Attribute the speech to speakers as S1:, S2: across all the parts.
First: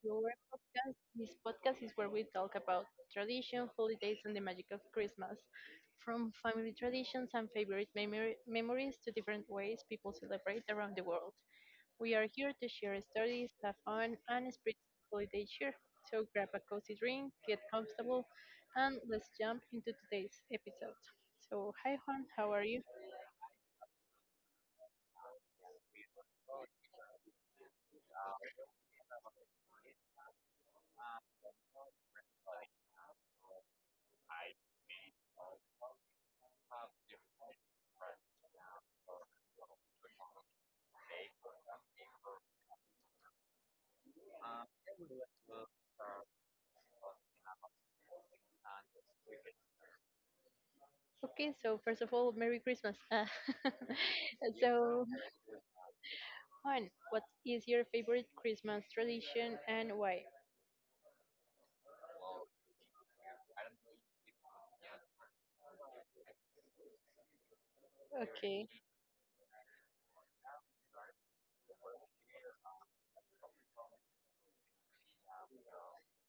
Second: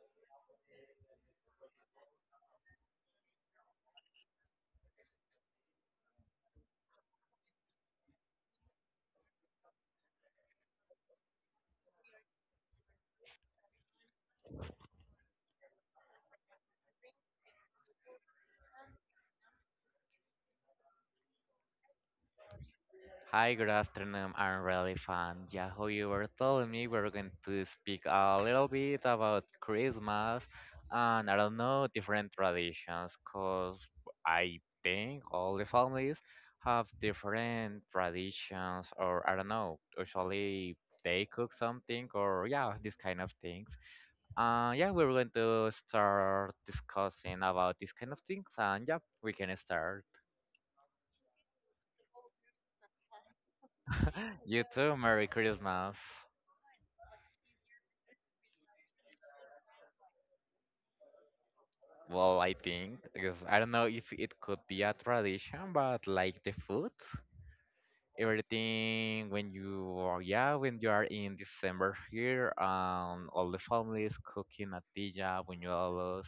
S1: to our podcast. This podcast is where we talk about tradition, holidays, and the magic of Christmas. From family traditions and favorite memories to different ways people celebrate around the world. We are here to share stories, have fun, and spread some holiday cheer. So, grab a cozy drink, get comfortable, and let's jump into today's episode. So, hi Juan, how are you?
S2: Hi, good afternoon. I'm really fun. Yeah, who you were telling me we're going to speak a little bit about Christmas and I don't know different traditions because I think all the families have different traditions or I don't know. Usually they cook something or yeah, this kind of things. Yeah, we're going to start discussing about this kind of things and yeah, we can start.
S1: Okay, so first of all, Merry Christmas.
S2: You too.
S1: So,
S2: Merry Christmas.
S1: Juan, what is your favorite Christmas tradition and why?
S2: Well, I think because I don't know if it could be a tradition, but like the food,
S1: Okay,
S2: everything when you are, yeah, when you are in December here, all the families cooking natilla, buñuelos,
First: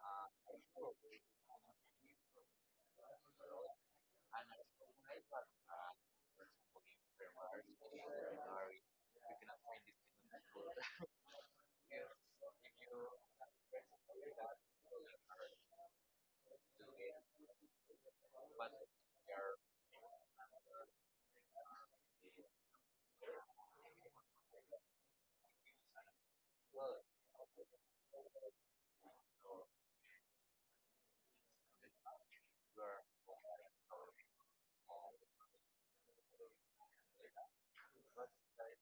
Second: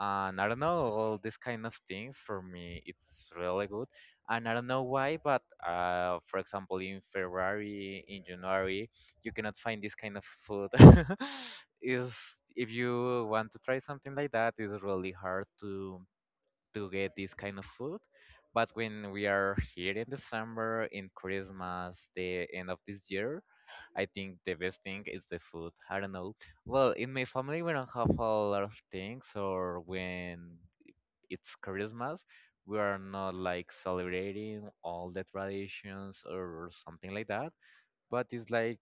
S2: and I don't know all these kind of things for me it's really good and I don't know why but for example in February in January you cannot find this kind of food is if you want to try something like that it's really hard to get this kind of food but when we are here in December in Christmas the end of this year I think the best thing is the food. I don't know. Well, in my family, we don't have a lot of things, or when it's Christmas, we are not like celebrating all the traditions or something like that. But it's like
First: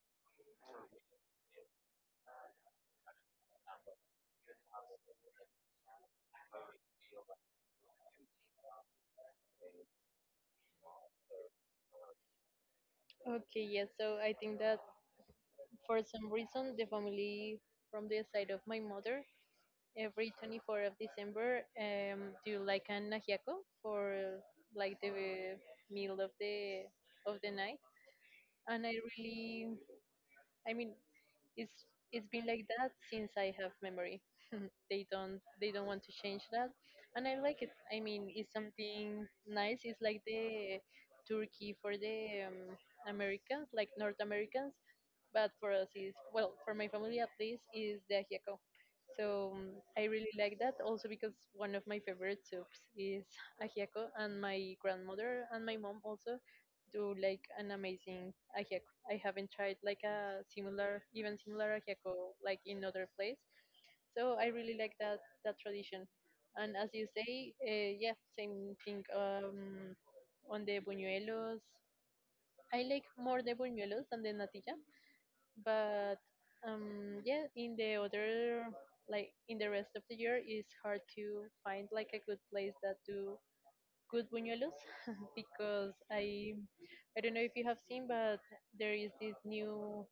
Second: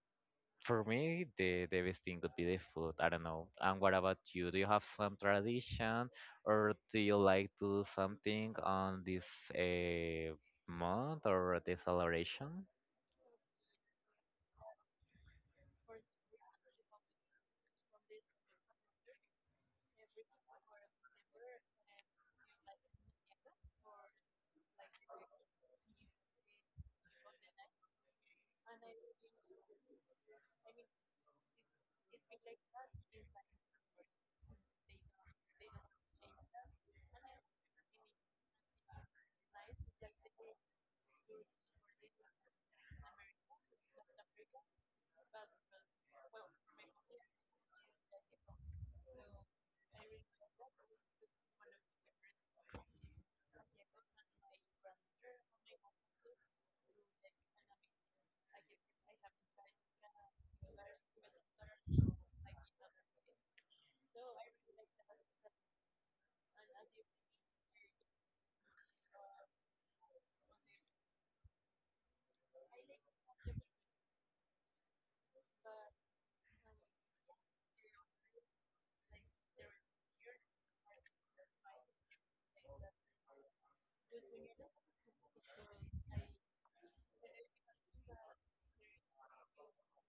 S2: for me, the best thing would be the food. I don't know. And what about you? Do you have some tradition, or do you like to do something on this uh, month or the celebration?
S1: okay, yes. So I think that for some reason, the family from the side of my mother, every 24th of December, do like an ajiaco for like the meal of the night. And I mean, it's it's been like that since I have memory. They don't want to change that, and I like it. I mean, it's something nice. It's like the turkey for the Americans, like North Americans, but for us is, well, for my family at least, is the ajiaco. So I really like that also because one of my favorite soups is ajiaco, and my grandmother and my mom also do like an amazing ajiaco. I haven't tried like a similar, even similar ajiaco like in other place. So I really like that tradition. And as you say, yeah, same thing, on the buñuelos. I like more the buñuelos than the natilla, but yeah, in the other like in the rest of the year, it's hard to find like a good place that do good buñuelos because I don't know if you have seen, but there is this new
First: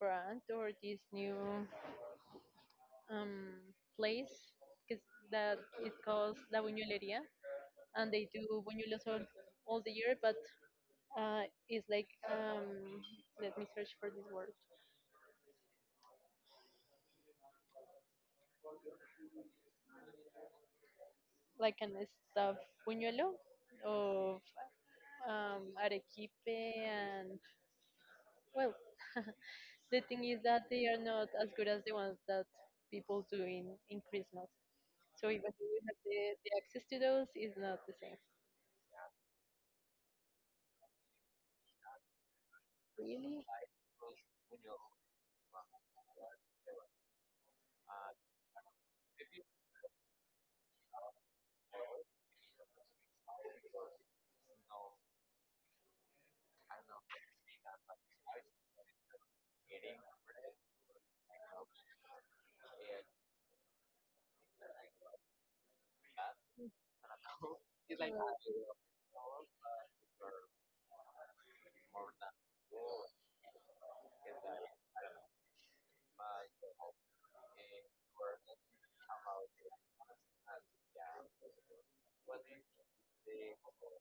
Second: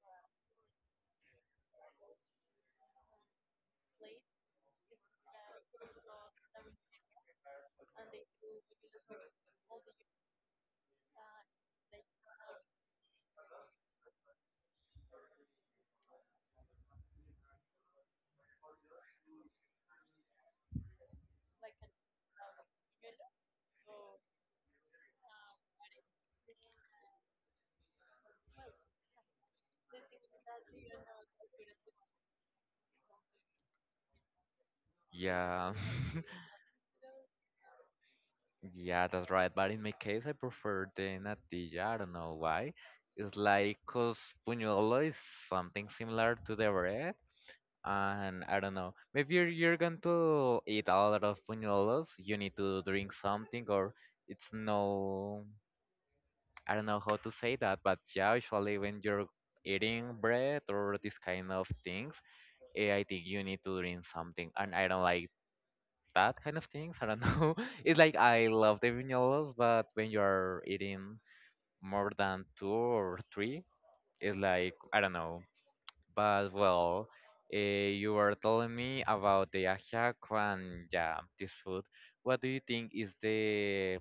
S1: brand or this new place 'cause that it calls La Buñuelería, and they do buñuelos all the year, but uh, it's like, let me search for this word, like an stuffed buñuelo of arequipe and, well, the thing is that they are not as good as the ones that people do in Christmas, so even though
S2: Yeah.
S1: we have the access to those, it's not the same.
S2: Yeah, that's right. But in my case, I prefer the natilla. I don't know why. It's
S1: Really.
S2: like because puñuelo is something similar to the bread. And I don't know. Maybe you're going to eat a lot of puñuelos. You need to drink something, or it's no. I don't know how to say that. But yeah, usually when you're eating bread or this kind of things, I think you need to drink something. And I don't like that kind of things. I don't know. It's
S1: Uh,
S2: like I love the vinyolas, but when you're eating more than two or three, it's like I don't know. But well, you were telling me about the ajiaco and yeah, this food. What do you think is the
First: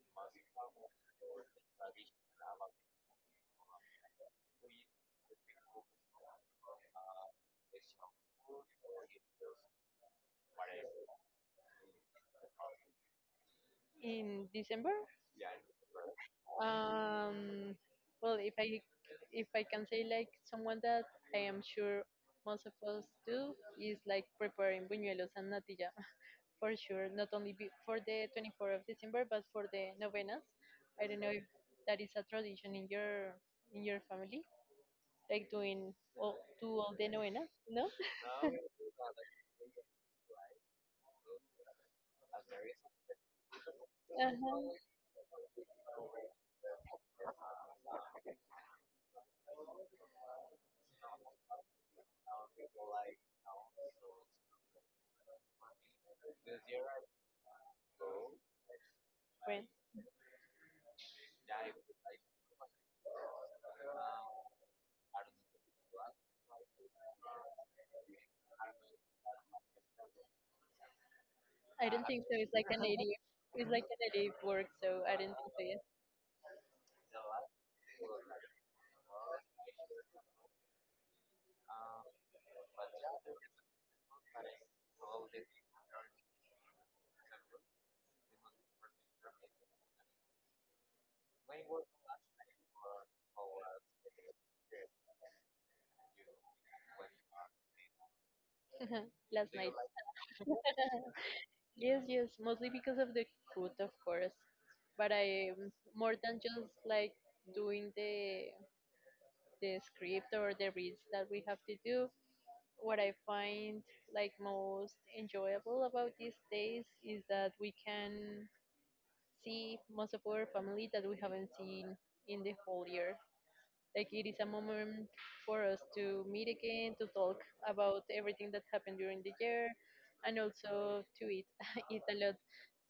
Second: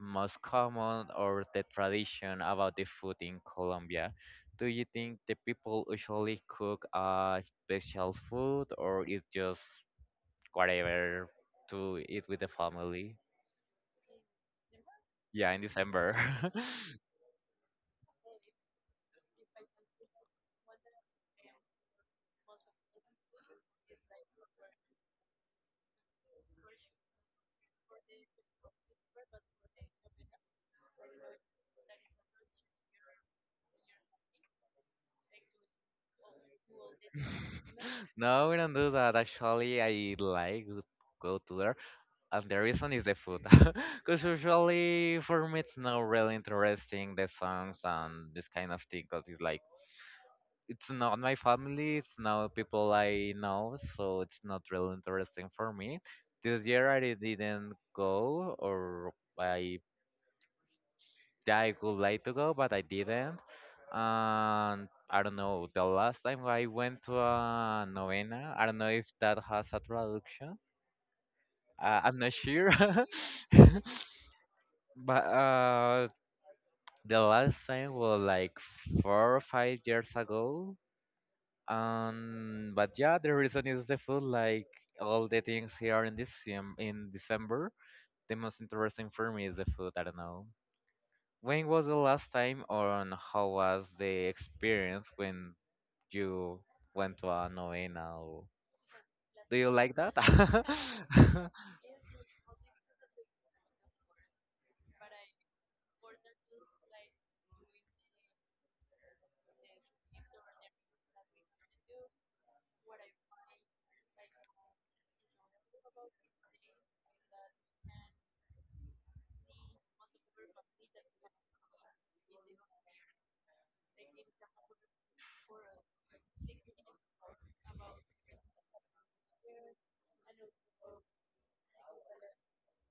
S2: most common or the tradition about the food in Colombia? Do you think the people usually cook a special food or it's just whatever to eat with the family?
S1: in December.
S2: Yeah, in December.
S1: Um, well, if I can say like someone that I am sure most of us do is like preparing buñuelos and natilla for sure. Not only for the 24th of December, but for the novenas. I don't know if that is a tradition in your family, like doing all the novenas. No.
S2: No, we don't do that. Actually, I like to go to there, and the reason is the food. Because
S1: Uh-huh.
S2: usually for me it's not really interesting the songs and this kind of thing. Because it's like it's not my family, it's not people I know, so it's not really interesting for me. This year I didn't go, or
S1: Well,
S2: I that I would like to go, but I didn't. And I don't know, the last time I went to a novena, I don't know if that has a traduction.
S1: I don't
S2: I'm
S1: think
S2: not
S1: so. It's like
S2: sure.
S1: a native. It's like a native word, so I
S2: But
S1: don't think so.
S2: the last time was like 4 or 5 years ago. But yeah, the reason is the food. Like all the things here in this in December, the most interesting for me is the food. I don't know. When was the last time or on how was the experience when you went to a novena? Or...
S1: Yes. Last
S2: Do you
S1: night.
S2: like that?
S1: Yes, yes. Mostly because of the food, of course. But I, more than just like doing the script or the reads that we have to do. What I find like most enjoyable about these days is that we can see most of our family that we haven't seen in the whole year. Like it is a moment for us to meet again, to talk about everything that happened during the year, and also to eat eat a lot.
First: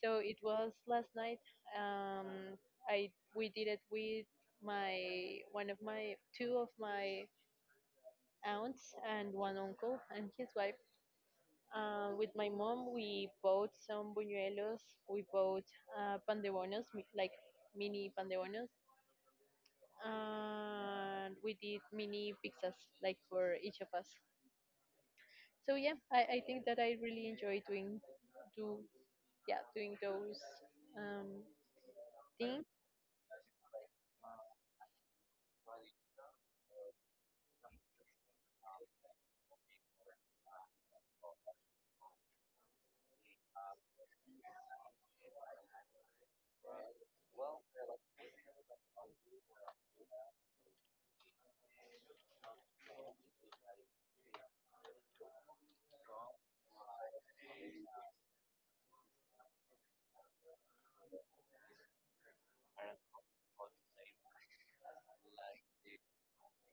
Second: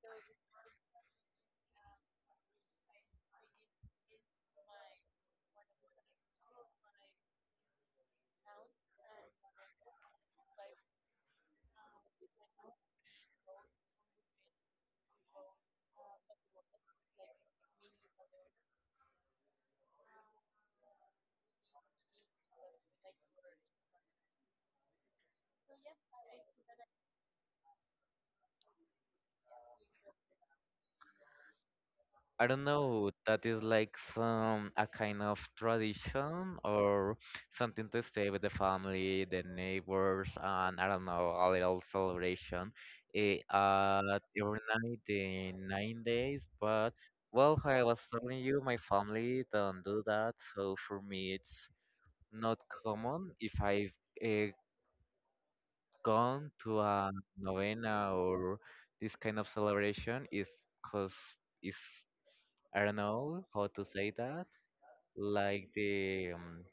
S1: So it was last night. Um, I we did it with my one of my two of my aunts and one uncle and his wife, with my mom. We bought some buñuelos. We bought pandebonos, like mini pandebonos, and we did mini pizzas, like for each of us. So yeah, I think that I really enjoy doing, do yeah, doing those um,
S2: I don't
S1: things,
S2: know. That is like some a kind of tradition or something to stay with the family, the neighbors, and I don't know, a little celebration. It, uh, every night, the 9 days, but well, I was telling you, my family don't do that, so for me it's not common if I've uh, gone to a novena or this kind of celebration is because it's I don't know how to say that like the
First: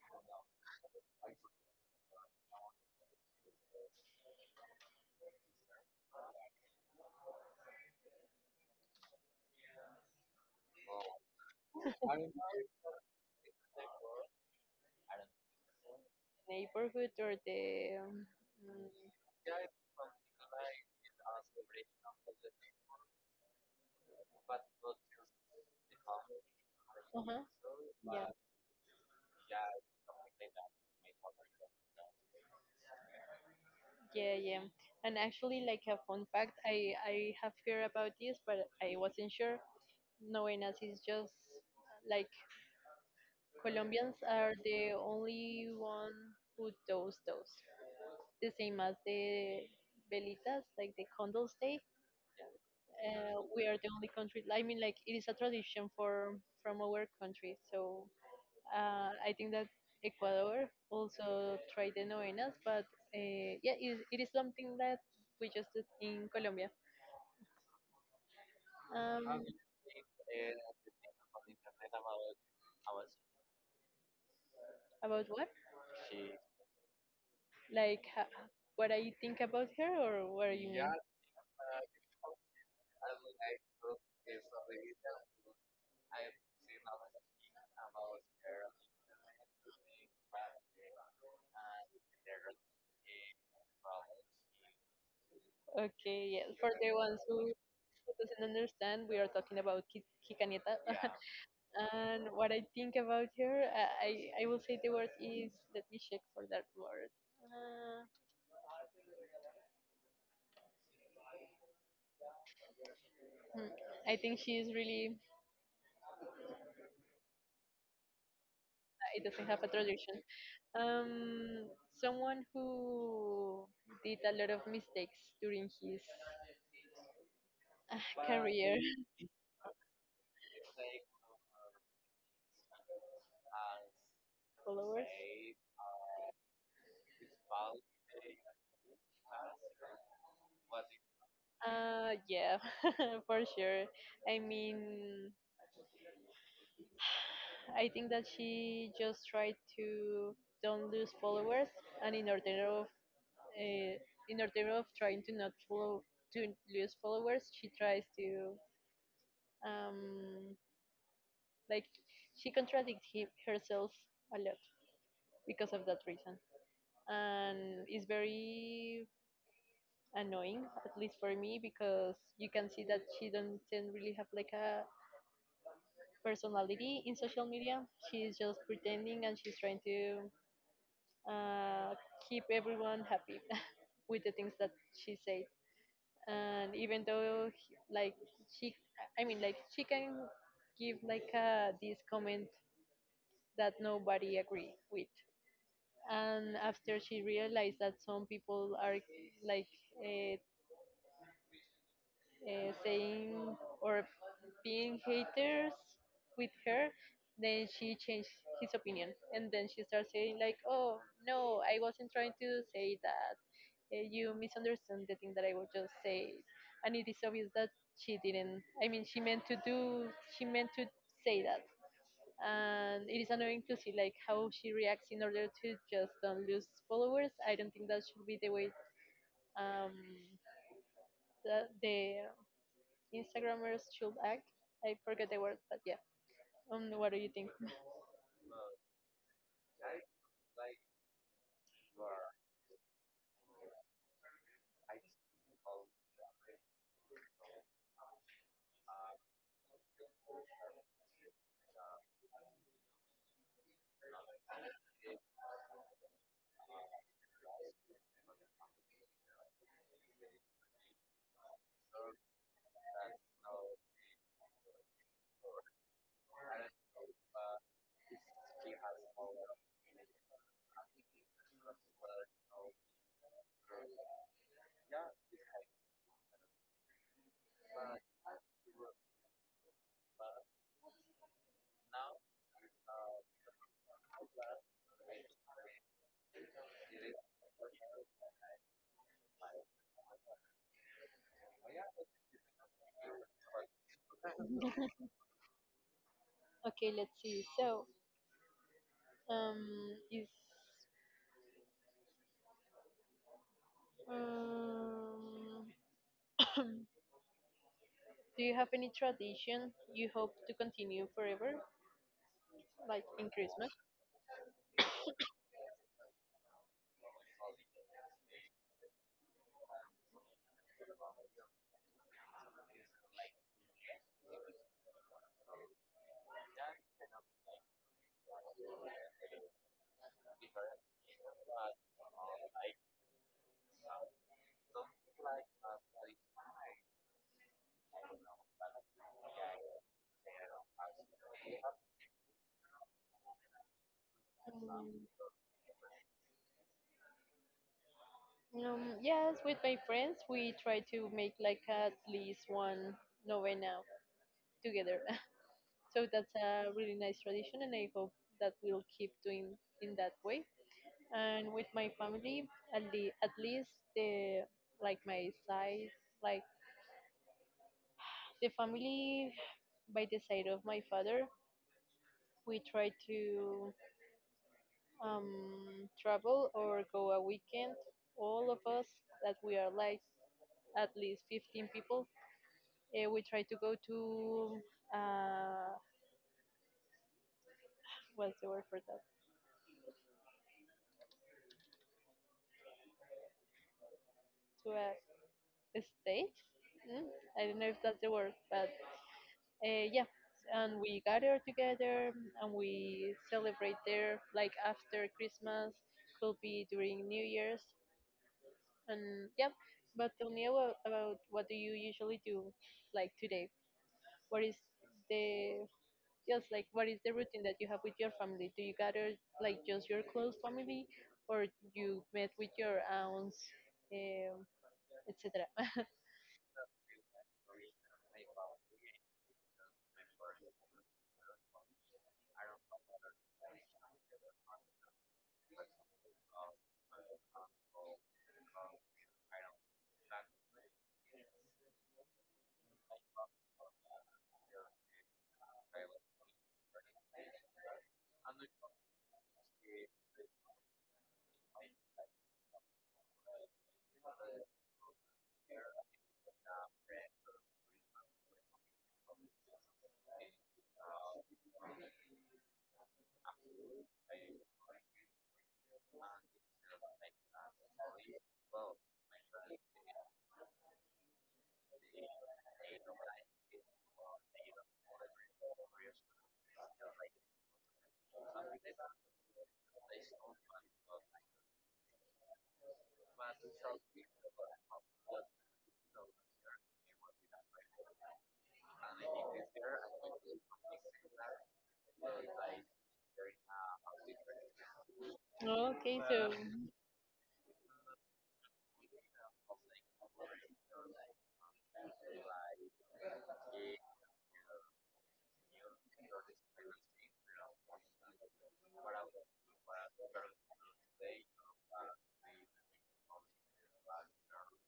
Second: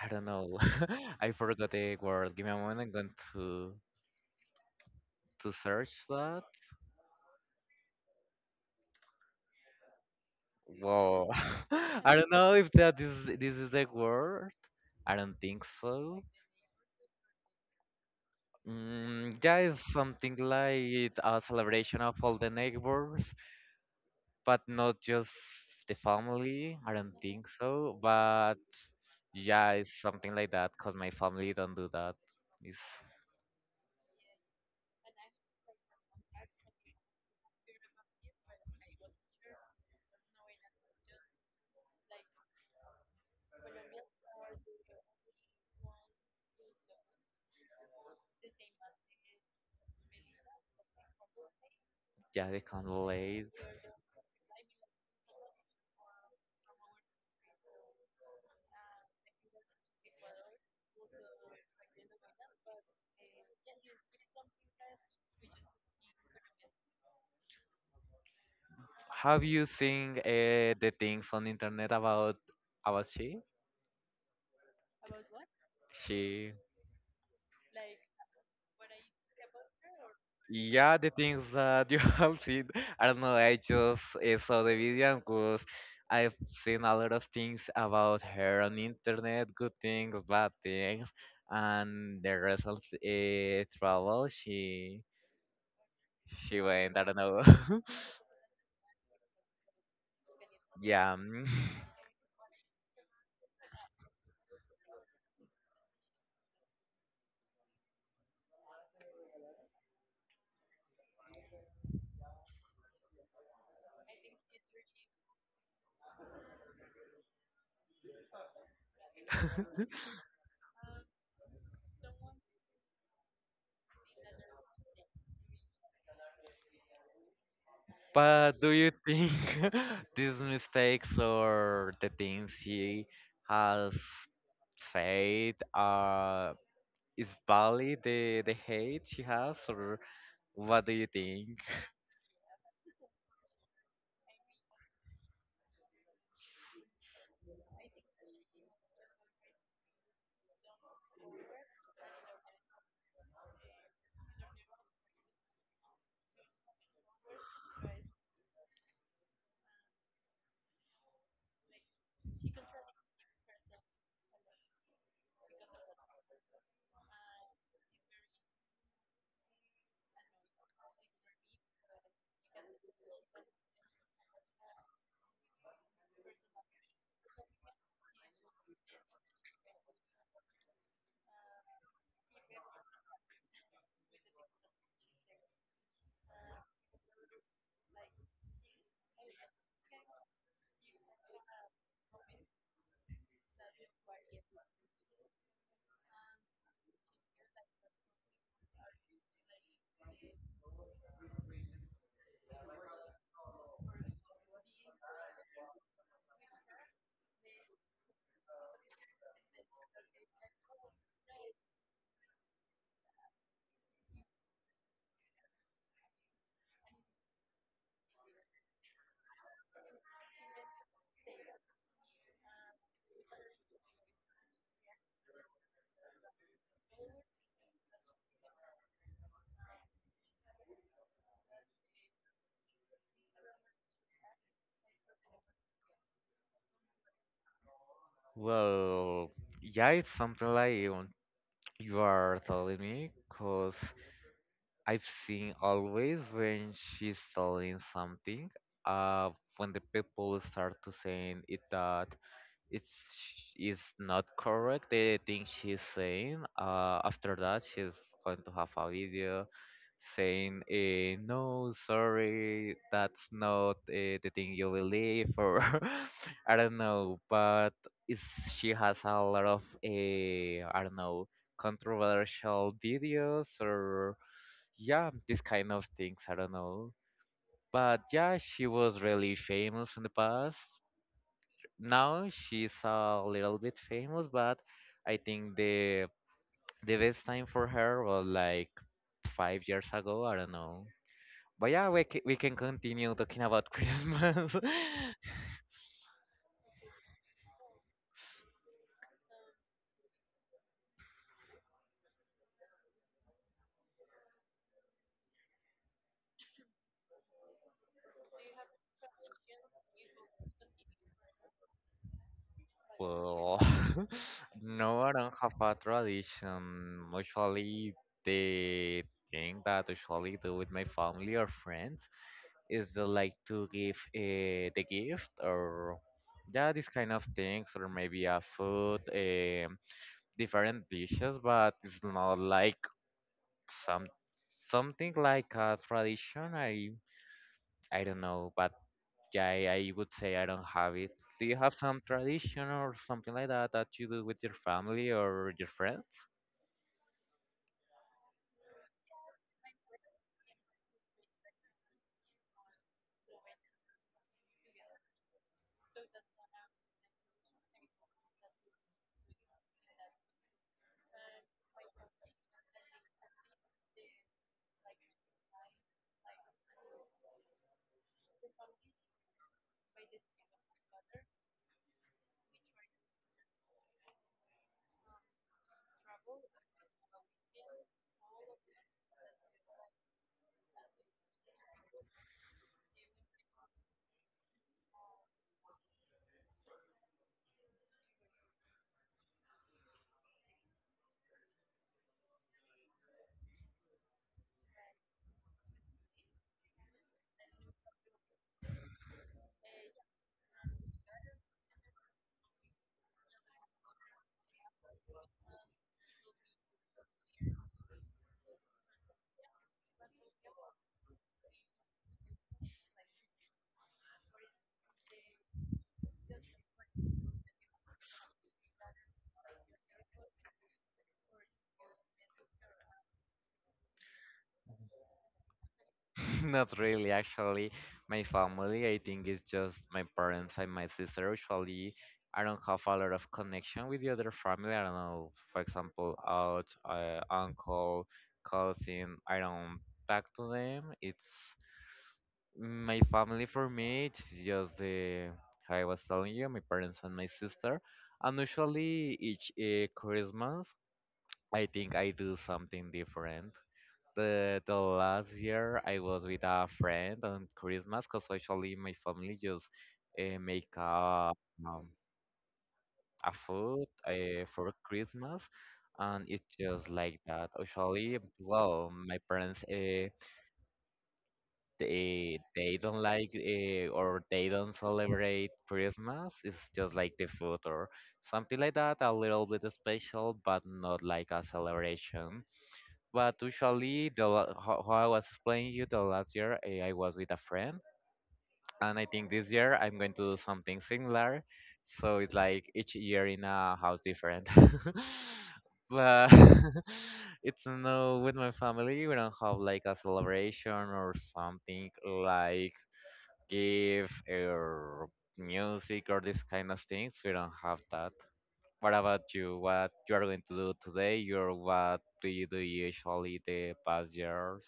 S2: I don't know I forgot the word give me a moment I'm going to search that whoa I don't know if that is this is a word I don't think so.
S1: neighborhood, or the, mm,
S2: Yeah, it's something like a celebration of all the neighbors but not just the family. I don't
S1: uh-huh.
S2: think so.
S1: Yeah,
S2: But yeah, it's something like that because my family don't do that. It's,
S1: yeah, yeah. And actually, like a fun fact, I have heard about this, but I wasn't sure. Novenas is just like Colombians are the only one who does those. The same as the velitas, like the candles day.
S2: yeah, they can't relate.
S1: We are the only country. I mean, like it is a tradition for from our country. So I think that Ecuador also tried the novenas, but yeah, it is something that we just did in Colombia.
S2: Have
S1: Um,
S2: you seen the things on internet about she?
S1: about what?
S2: She
S1: Like, what I think about her, or what you mean?
S2: Yeah, the things that you have seen. I don't know. I just saw the video because I've seen a lot of things about her on internet, good things, bad things, and the result trouble. She
S1: Okay, yes.
S2: she
S1: For the
S2: went. I don't
S1: ones
S2: know.
S1: who, who doesn't understand, we are talking about Kikaneta.
S2: Yeah. Mm.
S1: And what I think about her, I will say the word is, let me check for that word. Uh, hmm, I think she is really, it doesn't have a traduction. Um, Someone who did a lot of mistakes during his
S2: But do
S1: career.
S2: you think these mistakes or the things she has
S1: Followers?
S2: said is valid the hate she has or what do you think?
S1: Yeah, for sure. I mean, I think that she just tried to don't lose followers, and in order of, uh, trying to not follow to lose followers, she tries to, um, like, she contradicts herself a lot because of that reason, and it's very annoying, at least for me, because you can see that she doesn't really have like a personality in social media. She's just pretending, and she's trying to uh, keep everyone happy with the things that she said. And even though, like, she, I mean, like she can give like this comment that nobody agree with. And after she realized that some people are like, uh, saying or being haters with her, then she changed his opinion, and then she starts saying, like, "Oh, no, I wasn't trying to say that. You misunderstood the thing that I was just saying." And it is obvious that she didn't, I mean, she meant to say that, and it is annoying to see like how she reacts in order to just don't lose followers. I don't think that should be the way, um the, Instagrammers should act. I forget the word, but yeah. What do you think?
S2: Well, yeah, it's something like you are telling me, because I've seen always when she's telling something, uh, when the people start to saying it that it's is not correct the thing she's saying after that she's going to have a video saying no sorry that's not the thing you believe or I don't know but it's, she has a lot of I don't know controversial videos or yeah this kind of things I don't know but yeah she was really famous in the past now she's a little bit famous, but I think the best time for her was like 5 years ago. I don't know. But yeah, we can continue talking about Christmas.
S1: Okay, let's see. So, um, is um, do you have any tradition you hope to continue forever, like in
S2: Well,
S1: Christmas?
S2: no, I don't have a tradition. Usually, the thing that usually do with my family or friends is they like to give the gift or yeah, these kind of things, or maybe a food. Different dishes, but it's not like some something like a tradition. I don't know, but yeah, I would say I don't have it. Do you have some tradition or something like that that you do with your
S1: Um,
S2: family or your friends?
S1: yes, with my friends, we try to make like at least one novena together. So that's a really nice tradition, and I hope that we'll keep doing in that way. And with my family, at least the like my side like the family by the side of my father, we try to travel or go a weekend, all of us, that we are like at least 15 people. We try to go to, uh, what's the word for that, to a state, mm? I don't know if that's the word, but yeah, and we gather together and we celebrate there, like after Christmas, could be during New Year's, and yeah. But tell me about, what do you usually do, like, today? What is the what is the routine that you have with your family? Do you gather, like, just your close family, or you met with your aunts, um, etc.
S2: Not really, actually. My family, I think, is just my parents and my sister. Usually, I don't have a lot of connection with the other family. I don't know, for example, aunt, uncle, cousin. I don't talk to them. It's my family for me. It's just the how I was telling you, my parents and my sister. And usually, each Christmas, I think I do something different. The last year I was with a friend on Christmas because usually my family just make a um, a food for Christmas, and it's just like that. Usually, well, my parents they don't like or they don't celebrate Christmas. It's just like the food or something like that, a little bit special, but not like a celebration. But usually, how I was explaining you the last year, I was with a friend, and I think this year I'm going to do something similar. So it's like each year in a house different.
S1: okay,
S2: But
S1: so
S2: it's no with my family. We don't have like a celebration or something like gift or music or these kind of things. We don't have that. What about you? What you are going to do today? Or what do you do usually the past years?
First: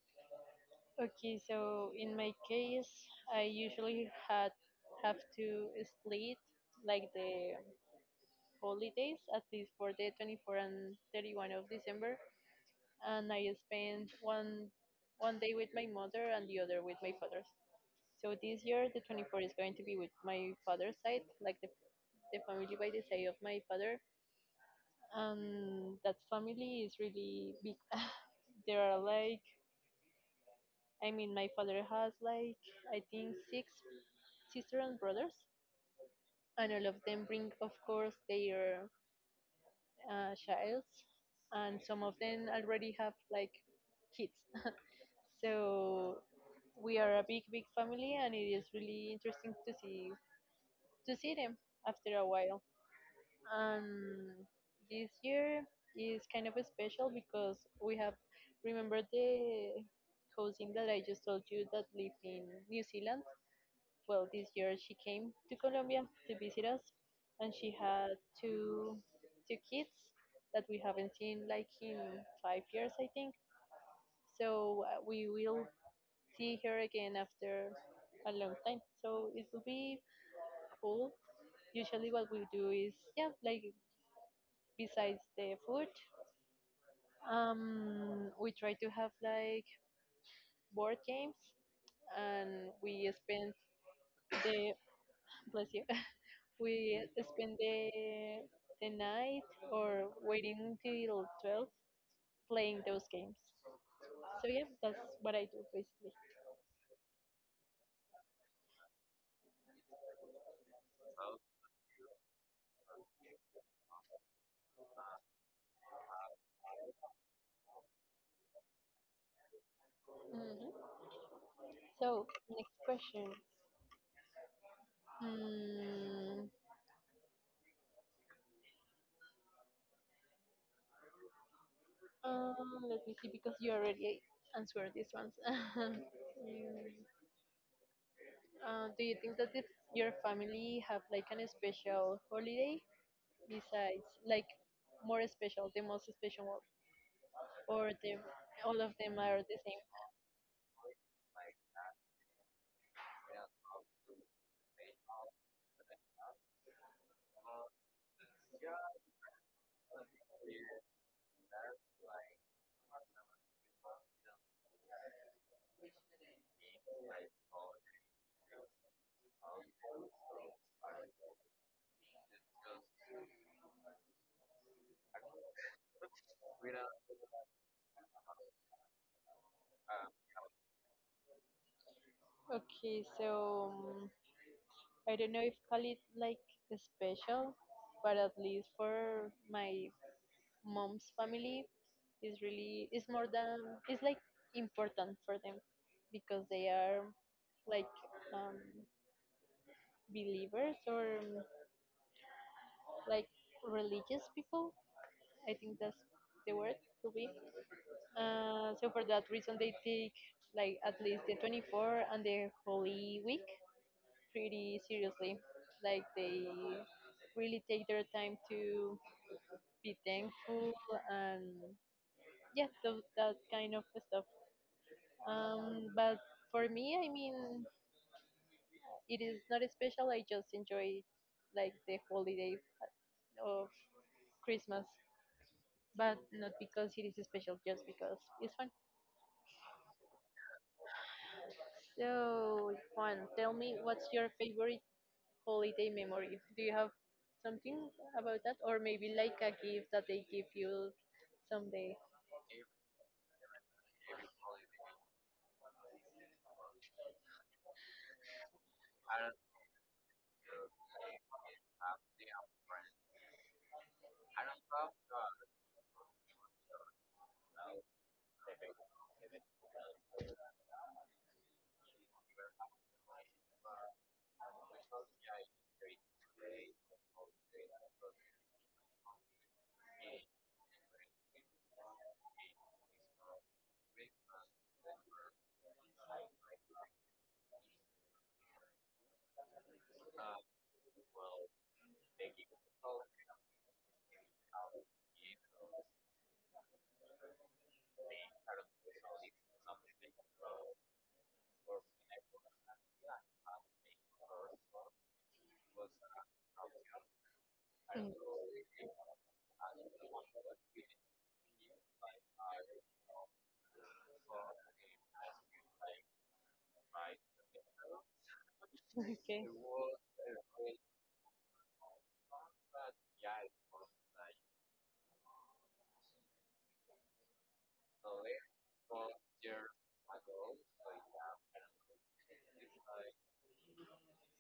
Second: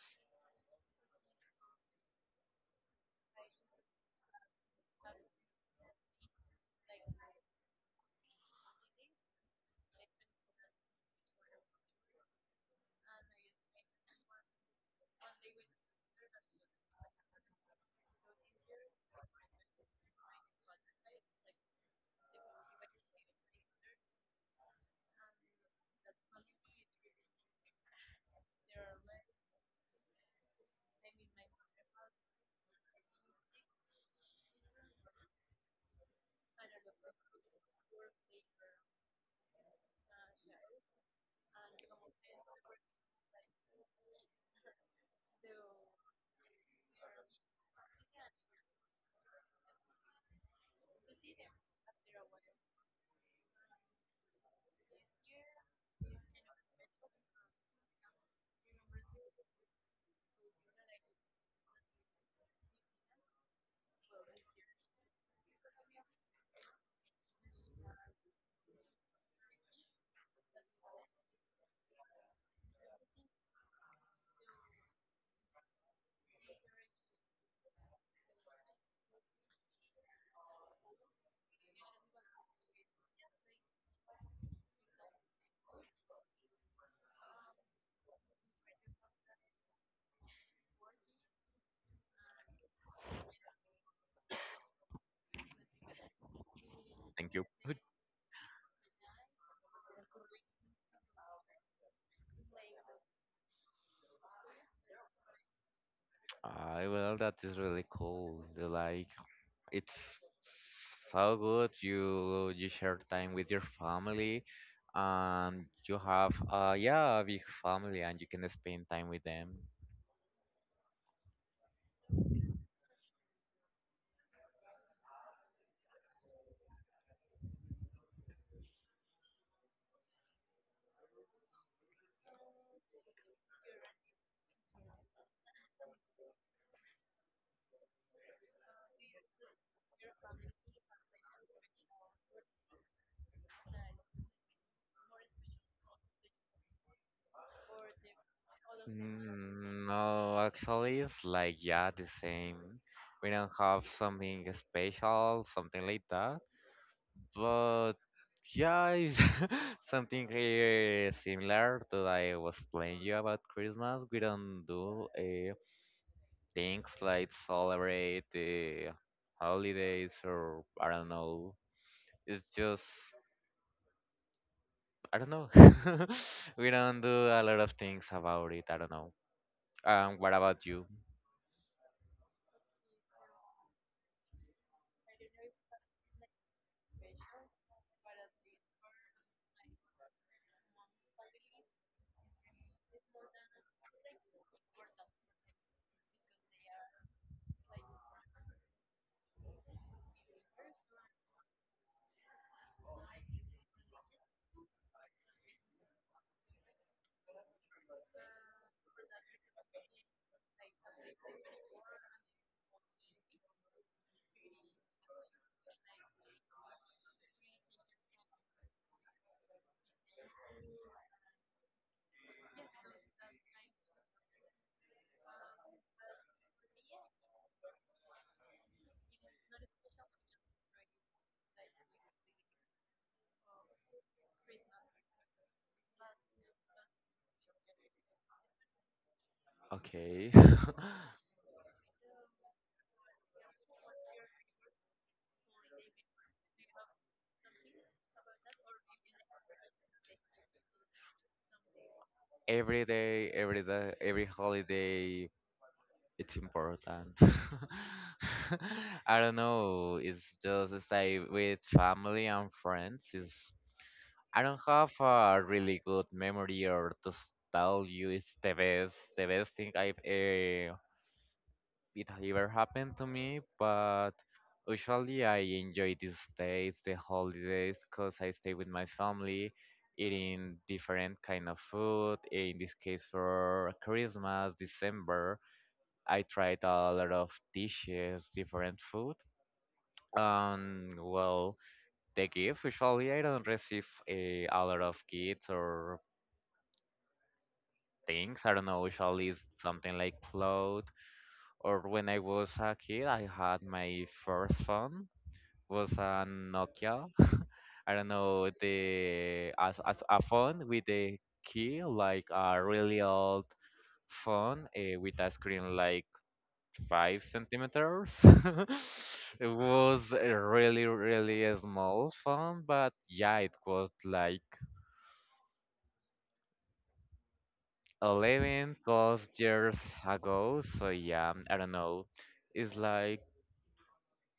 S1: Okay, so in my case, I usually had have to split like the holidays at least for the 24 and 31 of December, and I spent one day with my mother and the other with my father. So this year, the 24 is going to be with my father's side, like the family by the side of my father, and that family is really big. there are like I mean, my father has like, I think, six sister and brothers, and all of them bring, of course, their childs, and some of them already have like kids. So we are a big, big family, and it is really interesting to see them after a while. And this year is kind of special because we have remembered the cousin that I just told you that lived in New Zealand. Well, this year she came to Colombia to visit us, and she had two two kids that we haven't seen like in 5 years, I think. So we will see her again after a long time. So it will be cool. Usually, what we do is, yeah, like, besides the food, we try to have like board games, and we spend the bless you. We
S2: Thank you.
S1: spend
S2: Good.
S1: the night, or waiting until 12 playing those games. So yeah, that's what I do basically.
S2: Ah, well, that is really cool. The, Like, it's so good. You share time with your family, and you have a big family, and you can spend time with them.
S1: hmm So next question. Mm, um, Let me see, because you already answered these ones. Mm, do you think that, if your family have like an special holiday, besides like, the most special one, or the all of them are the same?
S2: No, actually, it's like yeah the same. We don't have something special, something like that. But yeah, it's something similar to that I was telling you about Christmas. We don't do things like celebrate the holidays or I don't know. It's just I don't know. We don't do a lot of things about it. I don't know. What about you?
S1: Okay, so I don't know if call it like special, but at least for my mom's family, is really is more than it's like important for them, because they are like, um, believers, or like religious people. I think that's the word to be. So for that reason, they take like at least the 24th and the Holy Week pretty seriously. Like they really take their time to be thankful and yeah, those, that kind of stuff. But for me, I mean, it is not special. I just enjoy like the holiday of Christmas, but not because it is special, just because it's fun.
S2: Okay.
S1: So Juan, tell me what's your favorite holiday memory. Do you have something about that, or maybe like a gift that they give you someday?
S2: Every day, every day, every holiday, it's important. I don't know. It's just as I with family and friends. Is I don't have a really good memory or to tell you it's the best, thing I've it ever happened to me. But usually I enjoy these days, the holidays, cause I stay with my family. Eating different kind of food. In this case, for Christmas, December, I tried a lot of dishes, different food. Well, the gift usually I don't receive a lot of gifts or things. I don't know, usually it's something like clothes. Or when I was a kid, I had my first phone was a Nokia. I don't know the as a phone with a key like a really old phone with a screen like 5 centimeters.
S1: Mm. Okay.
S2: It was a really, really a small phone, but yeah, it was like 11, 12 years ago. So yeah, I don't know. It's like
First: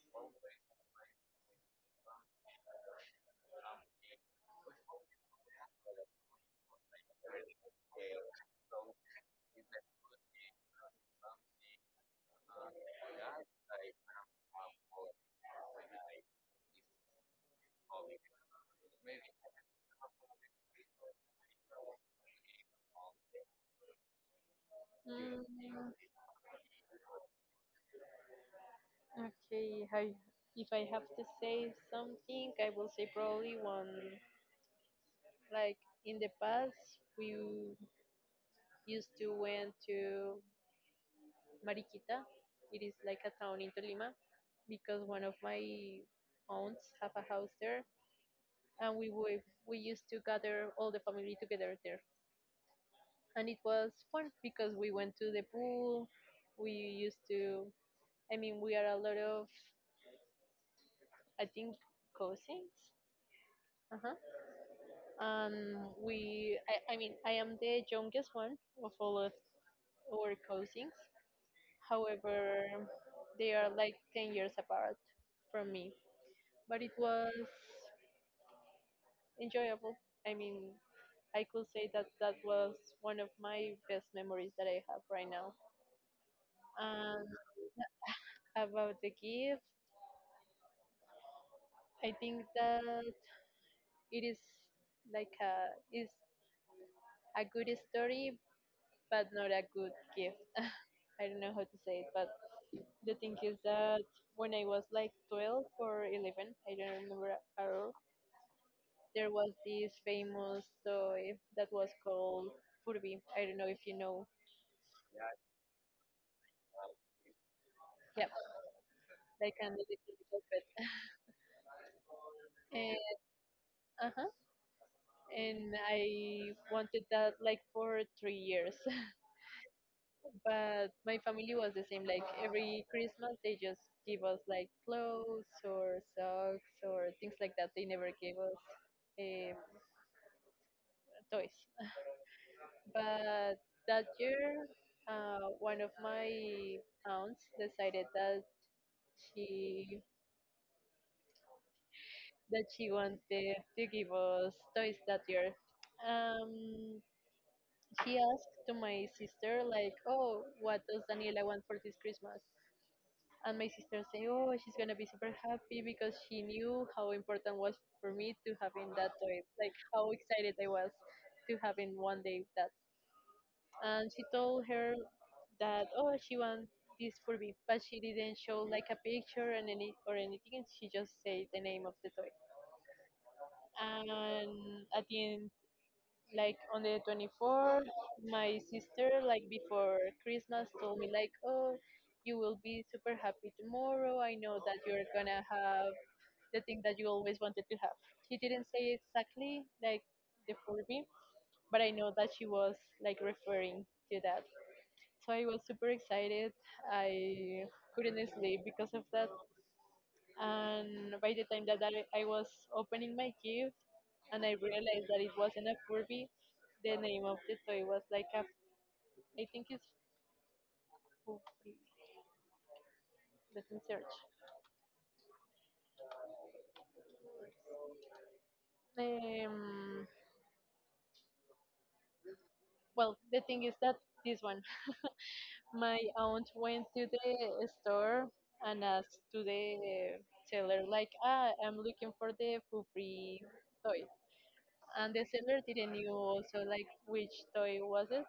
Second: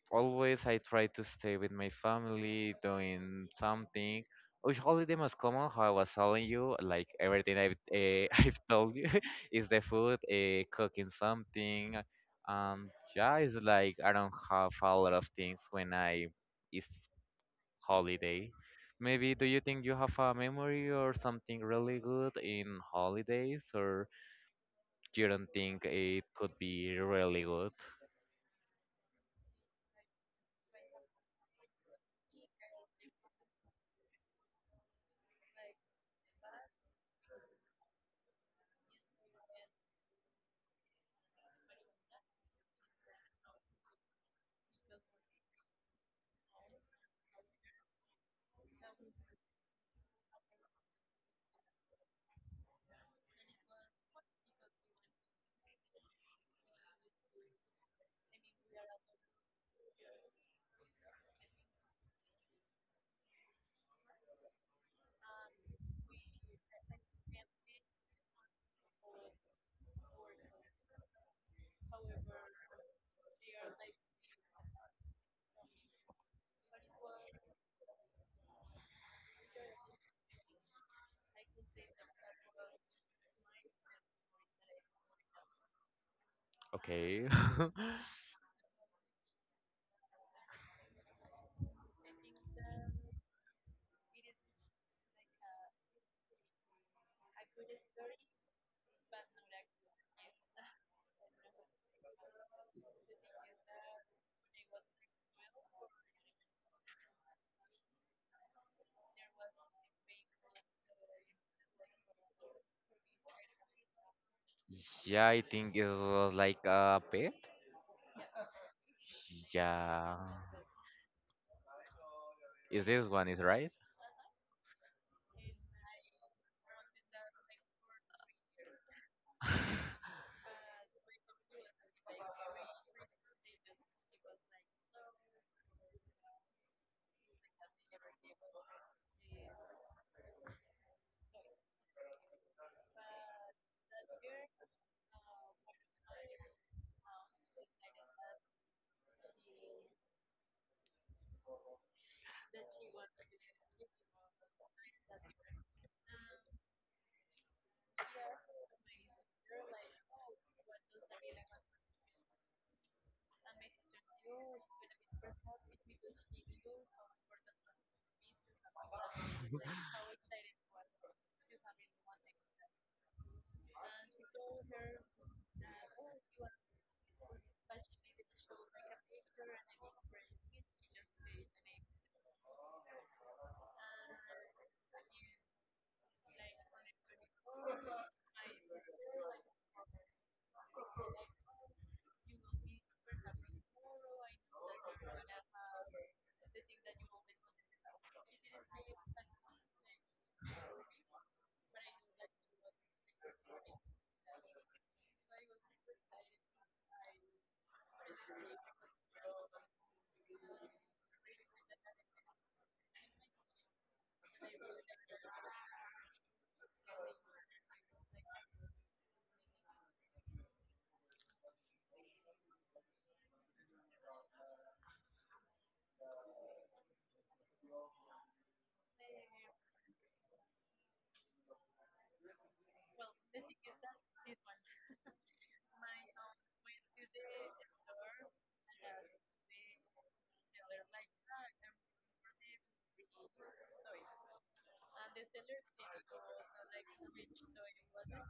S2: always I try to stay with my family doing something. Usually the most common, how I was telling you, like everything I've I've told you, is the food, cooking something. Um, yeah, it's like I don't have a lot of things when I it's holiday. Maybe do you think you have a memory or something really good in holidays, or you don't think
S1: Mm,
S2: it could be really good?
S1: okay. I, if I have to say something, I will say probably one. Like in the past, we used to went to Mariquita. It is like a town in Tolima because one of my aunts have a house there, and we used to gather all the family together there, and it was fun because we went to the pool. We used to, I mean, we are a lot of, I think, cousins. Uh-huh. I mean I am the youngest one of all of our cousins, however they are like 10 years apart from me, but it was enjoyable. I mean, I could say that was one of my best memories that I have right now.
S2: Okay.
S1: And about the gift, I think that it is like a is a good story, but not a good gift. I don't know how to say it, but the thing is that when I was like 12 or 11, I don't remember at all. There was this famous toy that was called Furby. I don't know if you know.
S2: Yeah, I think it was like a pet.
S1: Yeah, like an
S2: Yeah,
S1: electrical pet.
S2: is this
S1: And,
S2: one is right?
S1: uh-huh. And I wanted that like for three years. But my family was the same. Like every christmas they just give us like clothes or socks or things like that. They never gave us um, toys. But that year, one of my aunts decided that she she wanted to give us toys that year. um, she asked to my sister like, oh, what does daniela want for this christmas? And my sister saying, "Oh, she's gonna be super happy," because she knew how important was for me to having that toy. Like how excited I was to having one day that. And she told her that, "Oh, she wants this for me," but she didn't show like a picture and any or anything. She just said the name of the toy. And at the end, like on the 24th, my sister like before christmas told me like, oh, you will be super happy tomorrow. I know that you're gonna have the thing that you always wanted to have. She didn't say exactly like the furby, but I know that she was like referring to that. So I was super excited. I couldn't sleep because of that. And by the time that I was opening my gift and I realized that it wasn't a Furby. The name of the toy was like a, I think it's Furby. Let me search. Um, well, the thing is that this one, my aunt went to the store and asked to the seller, like, ah, I'm looking for the Furby toy. And the seller didn't know also like which toy was it.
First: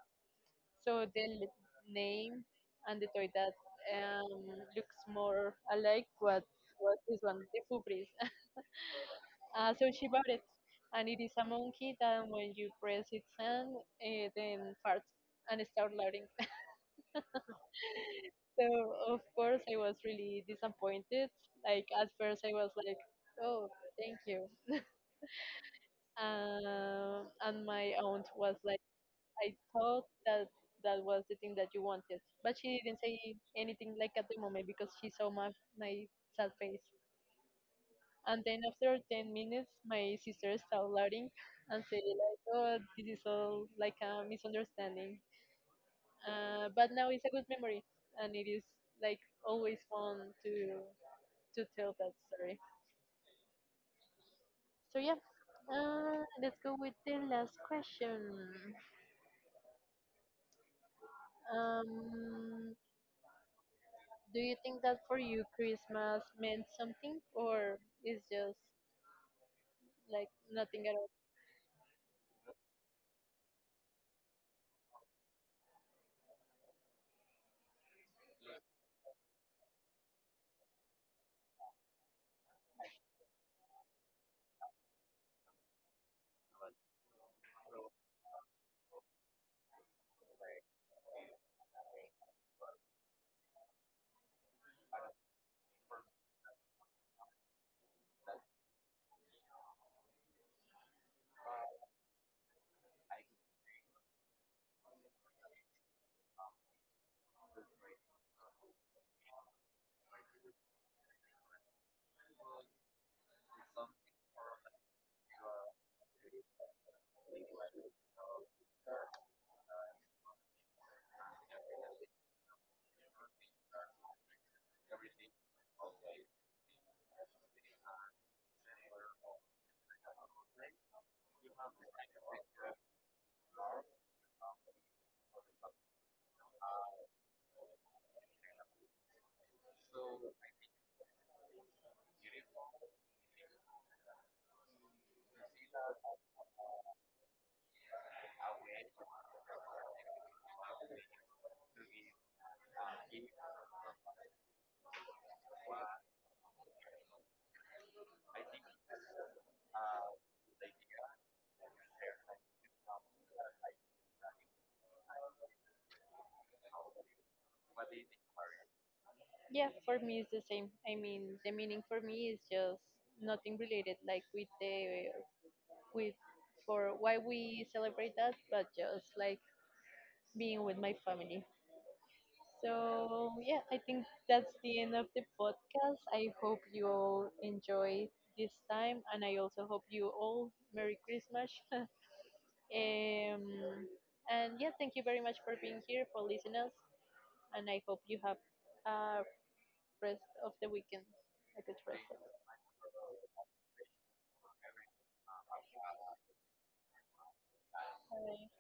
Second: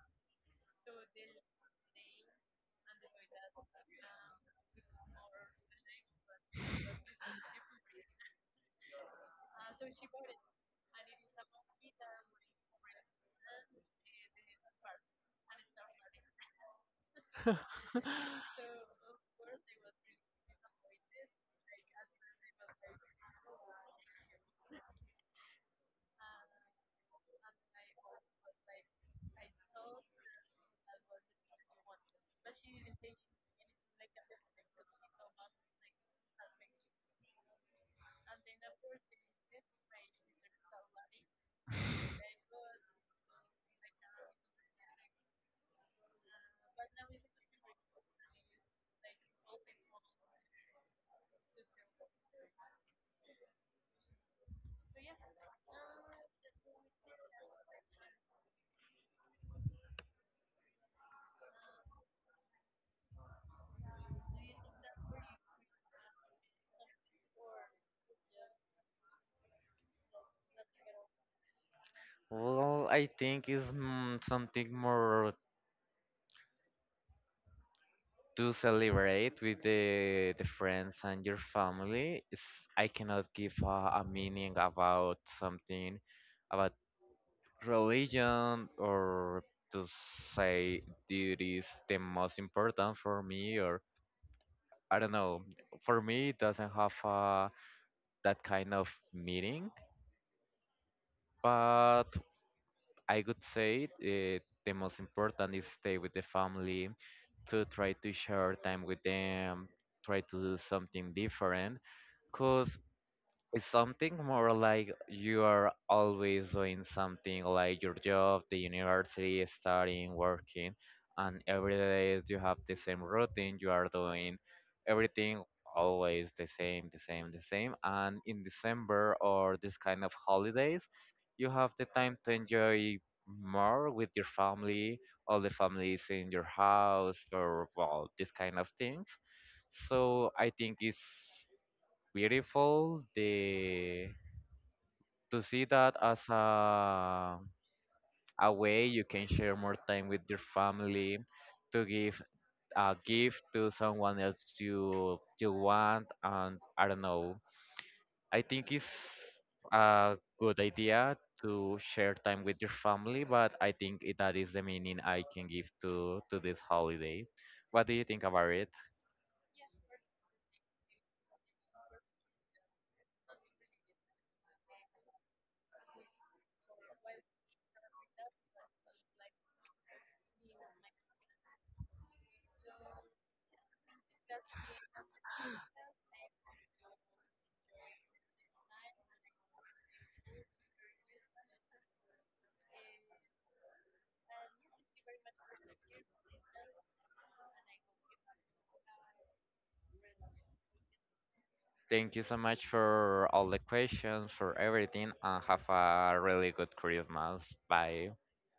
S1: So the l- Name and the toy that um, looks more alike what was this one, the Fubris. So she bought it, and it is a monkey that when you press its hand, it then farts and start louding. So of course I was really disappointed. Like at first I was like, oh, thank you. And my aunt was like, I thought that that was the thing that you wanted. But she didn't say anything like at the moment because she saw my sad face. And then after 10 minutes, my sister started laughing and said like, "Oh, this is all like a misunderstanding." But now it's a good memory, and it is like always fun to tell that story. So yeah, let's go with the last question. Um, Do you think that for you Christmas meant something, or is just like nothing at all?
S2: Well, I think it's something more to celebrate with the friends and your family. It's, I cannot give a meaning about something about religion or to say it is the most important for me or I don't know. For me, it doesn't have that kind of meaning. But I would say the most important is stay with the family, to try to share time with them, try to do something different. Because it's something more like you are always doing something like your job, the university, studying, working, and every day you have the same routine, you are doing everything always the same, the same, the same. And in December or this kind of holidays, you have the time to enjoy more with your family, all the families in your house, or well, this kind of things. So I think it's beautiful the to see that as a way you can share more time with your family to give a gift to someone else you want and I don't know. I think it's a good idea to share time with your family, but I think it, that is the meaning I can give to this holiday. What do you think about it?
S1: Yeah, for me it's the same. I mean, the meaning for me is just nothing related like with the with for why we celebrate that, but just like being with my family. So yeah, I think that's the end of the podcast. I hope you all enjoy this time, and I also hope you all Merry Christmas. Um, and yeah, thank you very much for being here, for listening us, and I hope you have a rest of the weekend, a good rest.
S2: Thank you so much for all the questions, for everything, and have a really good Christmas. Bye.
S1: Bye.